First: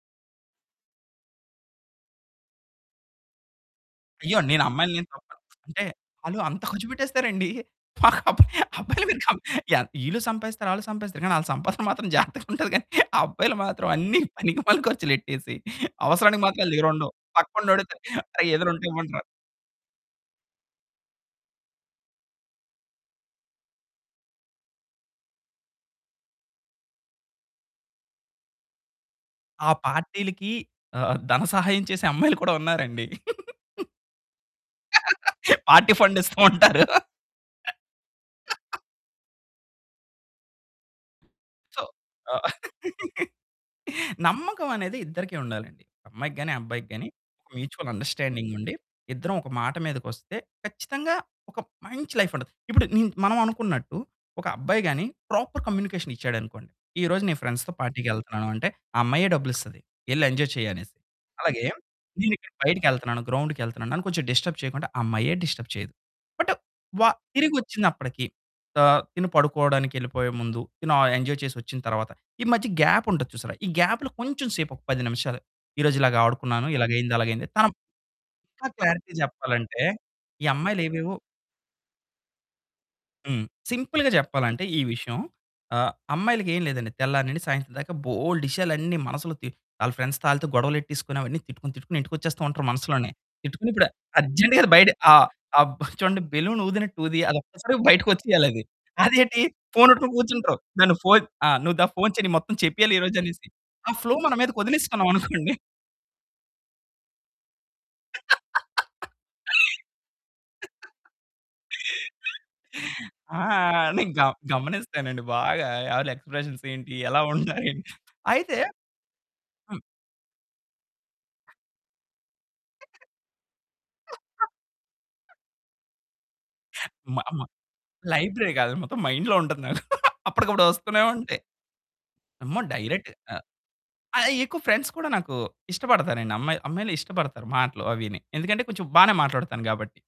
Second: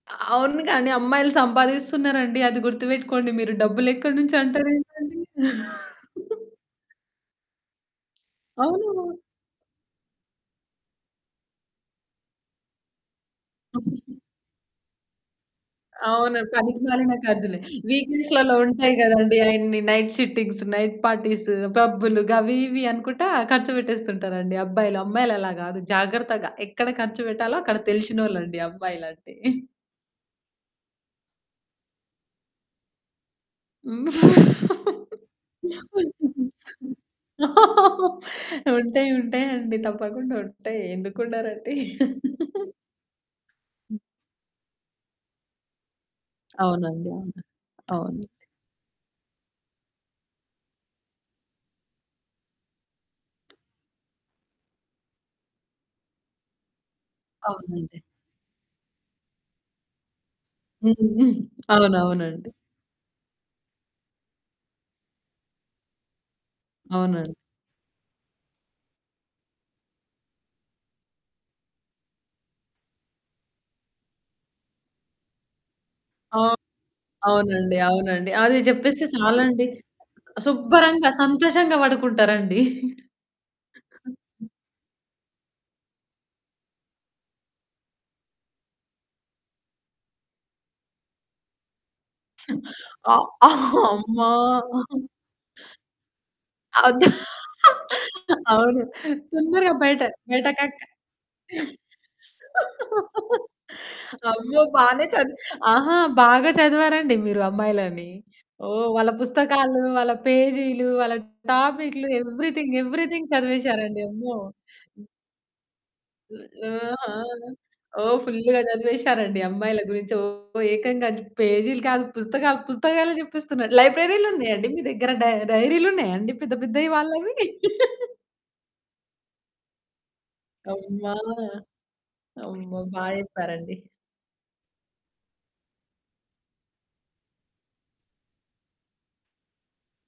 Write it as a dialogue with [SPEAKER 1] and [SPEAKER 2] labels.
[SPEAKER 1] అ అవును. కానీ అమ్మాయిలు సంపాదిస్తున్నారండి. అది గుర్తుపెట్టుకోండి మీరు. డబ్బులెక్కడి నుంచి
[SPEAKER 2] అయ్యో! నేను అమ్మాయిలనేం
[SPEAKER 1] అంటారేంటండి?
[SPEAKER 2] తప్పు అంటే, వాళ్ళు అంత ఖర్చుపెట్టేస్తారండి. [unintelligible] అబ్బాయిలు
[SPEAKER 1] అవును.
[SPEAKER 2] కం వీళ్ళు సంపాదిస్తారు, వాళ్ళు సంపాదిస్తారు కానీ వాళ్ళ సంపాదన మాత్రం జాగ్రత్తగా ఉంటది. కానీ అబ్బాయిలు మాత్రం అన్నీ పనికిమాలిన ఖర్చులెట్టేసి
[SPEAKER 1] అవును.
[SPEAKER 2] అవసరానికి మాత్రం వాళ్ళ దగ్గర ఉండవు.
[SPEAKER 1] పనికిమాలిన ఖర్చులే.
[SPEAKER 2] పక్కన్నో అడుగుతారు,
[SPEAKER 1] వీక్
[SPEAKER 2] "అరే!
[SPEAKER 1] డేస్‌లో
[SPEAKER 2] ఏదైనా ఉంటే
[SPEAKER 1] ఉంటాయి
[SPEAKER 2] ఇవ్వండి రా".
[SPEAKER 1] కదండీ. అయన్ని నైట్ షిఫ్టింగ్స్, నైట్ పార్టీస్, పబ్బులు గవి ఇవి అనుకుంటా ఖర్చు పెట్టేస్తుంటారండి అబ్బాయిలు. అమ్మాయిలు అలా కాదు. జాగ్రత్తగా ఎక్కడ ఖర్చు పెట్టాలో అక్కడ తెలిసినోళ్లండి అమ్మాయిలంటే.
[SPEAKER 2] ఆ! పార్టీలకి ఆహ్, ధన సహాయం చేసే అమ్మాయిలు కూడా ఉన్నారండి. పార్టీ ఫండ్ ఇస్తూ ఉంటారు.
[SPEAKER 1] ఉంటాయి ఉంటాయండి. తప్పకుండా ఉంటాయి. ఎందుకు ఉండరండి?
[SPEAKER 2] సో
[SPEAKER 1] హ్మ్.
[SPEAKER 2] నమ్మకమనేది ఇద్దరికీ ఉండాలండి. అమ్మాయికి గాని, అబ్బాయికి గాని
[SPEAKER 1] అవునండి. అవును,
[SPEAKER 2] మ్యూచువల్
[SPEAKER 1] అవును.
[SPEAKER 2] అండర్‌స్టాండింగ్ ఉండి, ఇద్దరం ఒక మాట మీదకొస్తే ఖచ్చితంగా ఒక మంచి లైఫ్ ఉంటది. ఇప్పుడు నిన్ మనం అనుకున్నట్టు ఒక అబ్బాయి గాని ప్రాపర్ కమ్యూనికేషన్ ఇచ్చాడనుకోండి. ఈరోజు నేను ఫ్రెండ్స్‌తో
[SPEAKER 1] అవునండి.
[SPEAKER 2] పార్టీకి వెళ్తున్నాను అంటే, ఆ అమ్మాయే డబ్బులు ఇస్తాది. వెళ్లి ఎంజాయ్ చెయ్యి
[SPEAKER 1] హ్మ్.
[SPEAKER 2] అనేసి. అలాగే నేను
[SPEAKER 1] అవునవునండి.
[SPEAKER 2] ఇక్కడ బయటికెళ్తున్నాను, గ్రౌండ్‌కి వెళ్తున్నాను, నన్ను కొంచెం డిస్టర్బ్ చేయకుండా ఆ అమ్మాయే డిస్టర్బ్ చేయదు. బట్
[SPEAKER 1] అవునండి.
[SPEAKER 2] తిరిగి వచ్చినప్పటికీ ఆహ్, తిను పడుకోవడానికి వెళ్ళిపోయే ముందు తిను, ఎంజాయ్ చేసి వచ్చిన తరువాత ఈ మధ్య గ్యాప్ ఉంటది చూసారా. ఈ గ్యాప్‌లో కొంచెం సేపు ఒక 10 నిమిషాలు ఈరోజు ఇలాగ
[SPEAKER 1] ఆ!
[SPEAKER 2] ఆడుకున్నాను, ఇలాగైయింది, అలాగైంది. తనం
[SPEAKER 1] అవునండి. అవునండి. అది
[SPEAKER 2] ఇంకా
[SPEAKER 1] చెప్పేస్తే
[SPEAKER 2] క్లారిటీ
[SPEAKER 1] చాలండి.
[SPEAKER 2] చెప్పాలంటే ఈ అమ్మాయిలు
[SPEAKER 1] శుభ్రంగా
[SPEAKER 2] ఏవేవో
[SPEAKER 1] సంతోషంగా పడుకుంటారండి.
[SPEAKER 2] హ్మ్. సింపుల్‌గా చెప్పాలంటే ఈ విషయం. ఆహ్, అమ్మాయిలకేం లేదండి. తెల్లారి నుండి సాయంత్రం దాకా బోలెడు విషయాలన్నీ అన్నీ మనసులో, తి వాళ్ళ ఫ్రెండ్స్‌తో గొడవలేట్టేసుకొని, అవన్నీ తిట్టుకుని తిట్టుకొని ఇంటికొచ్చేస్తూ ఉంటారు మనసులోనే.
[SPEAKER 1] అ
[SPEAKER 2] తిట్టుకుని ఇప్పుడు
[SPEAKER 1] అమ్మ!
[SPEAKER 2] అర్జెంట్‌గా బయట ఆ! ఆ! చూడండి, బెలూన్ ఊదినట్టు
[SPEAKER 1] వద్దు.
[SPEAKER 2] ఉంది. అది బయటకొచ్చేయాలి అది.
[SPEAKER 1] అవును.
[SPEAKER 2] అదేంటి
[SPEAKER 1] తొందరగా బయట
[SPEAKER 2] ఫోనొట్టుకొని
[SPEAKER 1] బయట
[SPEAKER 2] కూర్చుంటర్రు.
[SPEAKER 1] కక్
[SPEAKER 2] నన్ను ఫోను నువ్వు దా ఫోను చెయ్యి, మొత్తం చెప్పేయాలి ఈరోజు అనేసి. ఆ ఫ్లో మన మీదకి
[SPEAKER 1] అమ్మో! బానే చదివి
[SPEAKER 2] వదిలేసుకున్నామనుకోండి.
[SPEAKER 1] ఆహా! బాగా చదివారండి మీరు అమ్మాయిలని. ఓహ్! వాళ్ళ పుస్తకాలు, వాళ్ళ పేజీలు, వాళ్ళ టాపిక్లు ఎవ్రీథింగ్ ఎవ్రీథింగ్
[SPEAKER 2] ఆ!
[SPEAKER 1] చదివేసారండి.
[SPEAKER 2] నేను గ
[SPEAKER 1] అమ్మో! హ్మ్.
[SPEAKER 2] గమనిస్తానండి బాగా. ఎవరి
[SPEAKER 1] హ్మ్,
[SPEAKER 2] ఎక్స్‌ప్రెషన్స్ ఏంటి?
[SPEAKER 1] ఆహా!
[SPEAKER 2] ఎలా ఉంటారు?
[SPEAKER 1] ఓ
[SPEAKER 2] అయితే
[SPEAKER 1] ఫుల్‌గా చదివేసారండి అమ్మాయిల
[SPEAKER 2] హ్మ్.
[SPEAKER 1] గురించి. ఓ ఏకంగా పేజీలు కాదు, పుస్తకాలు. పుస్తకాలే చెప్పేస్తున్నారు. లైబ్రరీలు ఉన్నాయండి మీ దగ్గర? డై డైరీలు ఉన్నాయండి? పెద్ద పెద్దవి
[SPEAKER 2] మ
[SPEAKER 1] వాళ్ళవి?
[SPEAKER 2] మ లైబ్రరీ కాదు. మొత్తం మైండ్‌లో ఉంటది. నాకు అప్పటికప్పుడు వస్తూనే
[SPEAKER 1] అమ్మా!
[SPEAKER 2] ఉంటాయి. అమ్మో!
[SPEAKER 1] అమ్మో!
[SPEAKER 2] డైరెక్ట్‌
[SPEAKER 1] బాగా
[SPEAKER 2] ఆహ్,
[SPEAKER 1] చెప్పారండి.
[SPEAKER 2] ఆ! ఎక్కువ ఫ్రెండ్స్ కూడా నాకు ఇష్టపడతానండి. అమ్మాయి అమ్మాయిలు ఇష్టపడతారు మాటలు అవిని. ఎందుకంటే కొంచెం బాగానే మాట్లాడతాను గాబట్టి.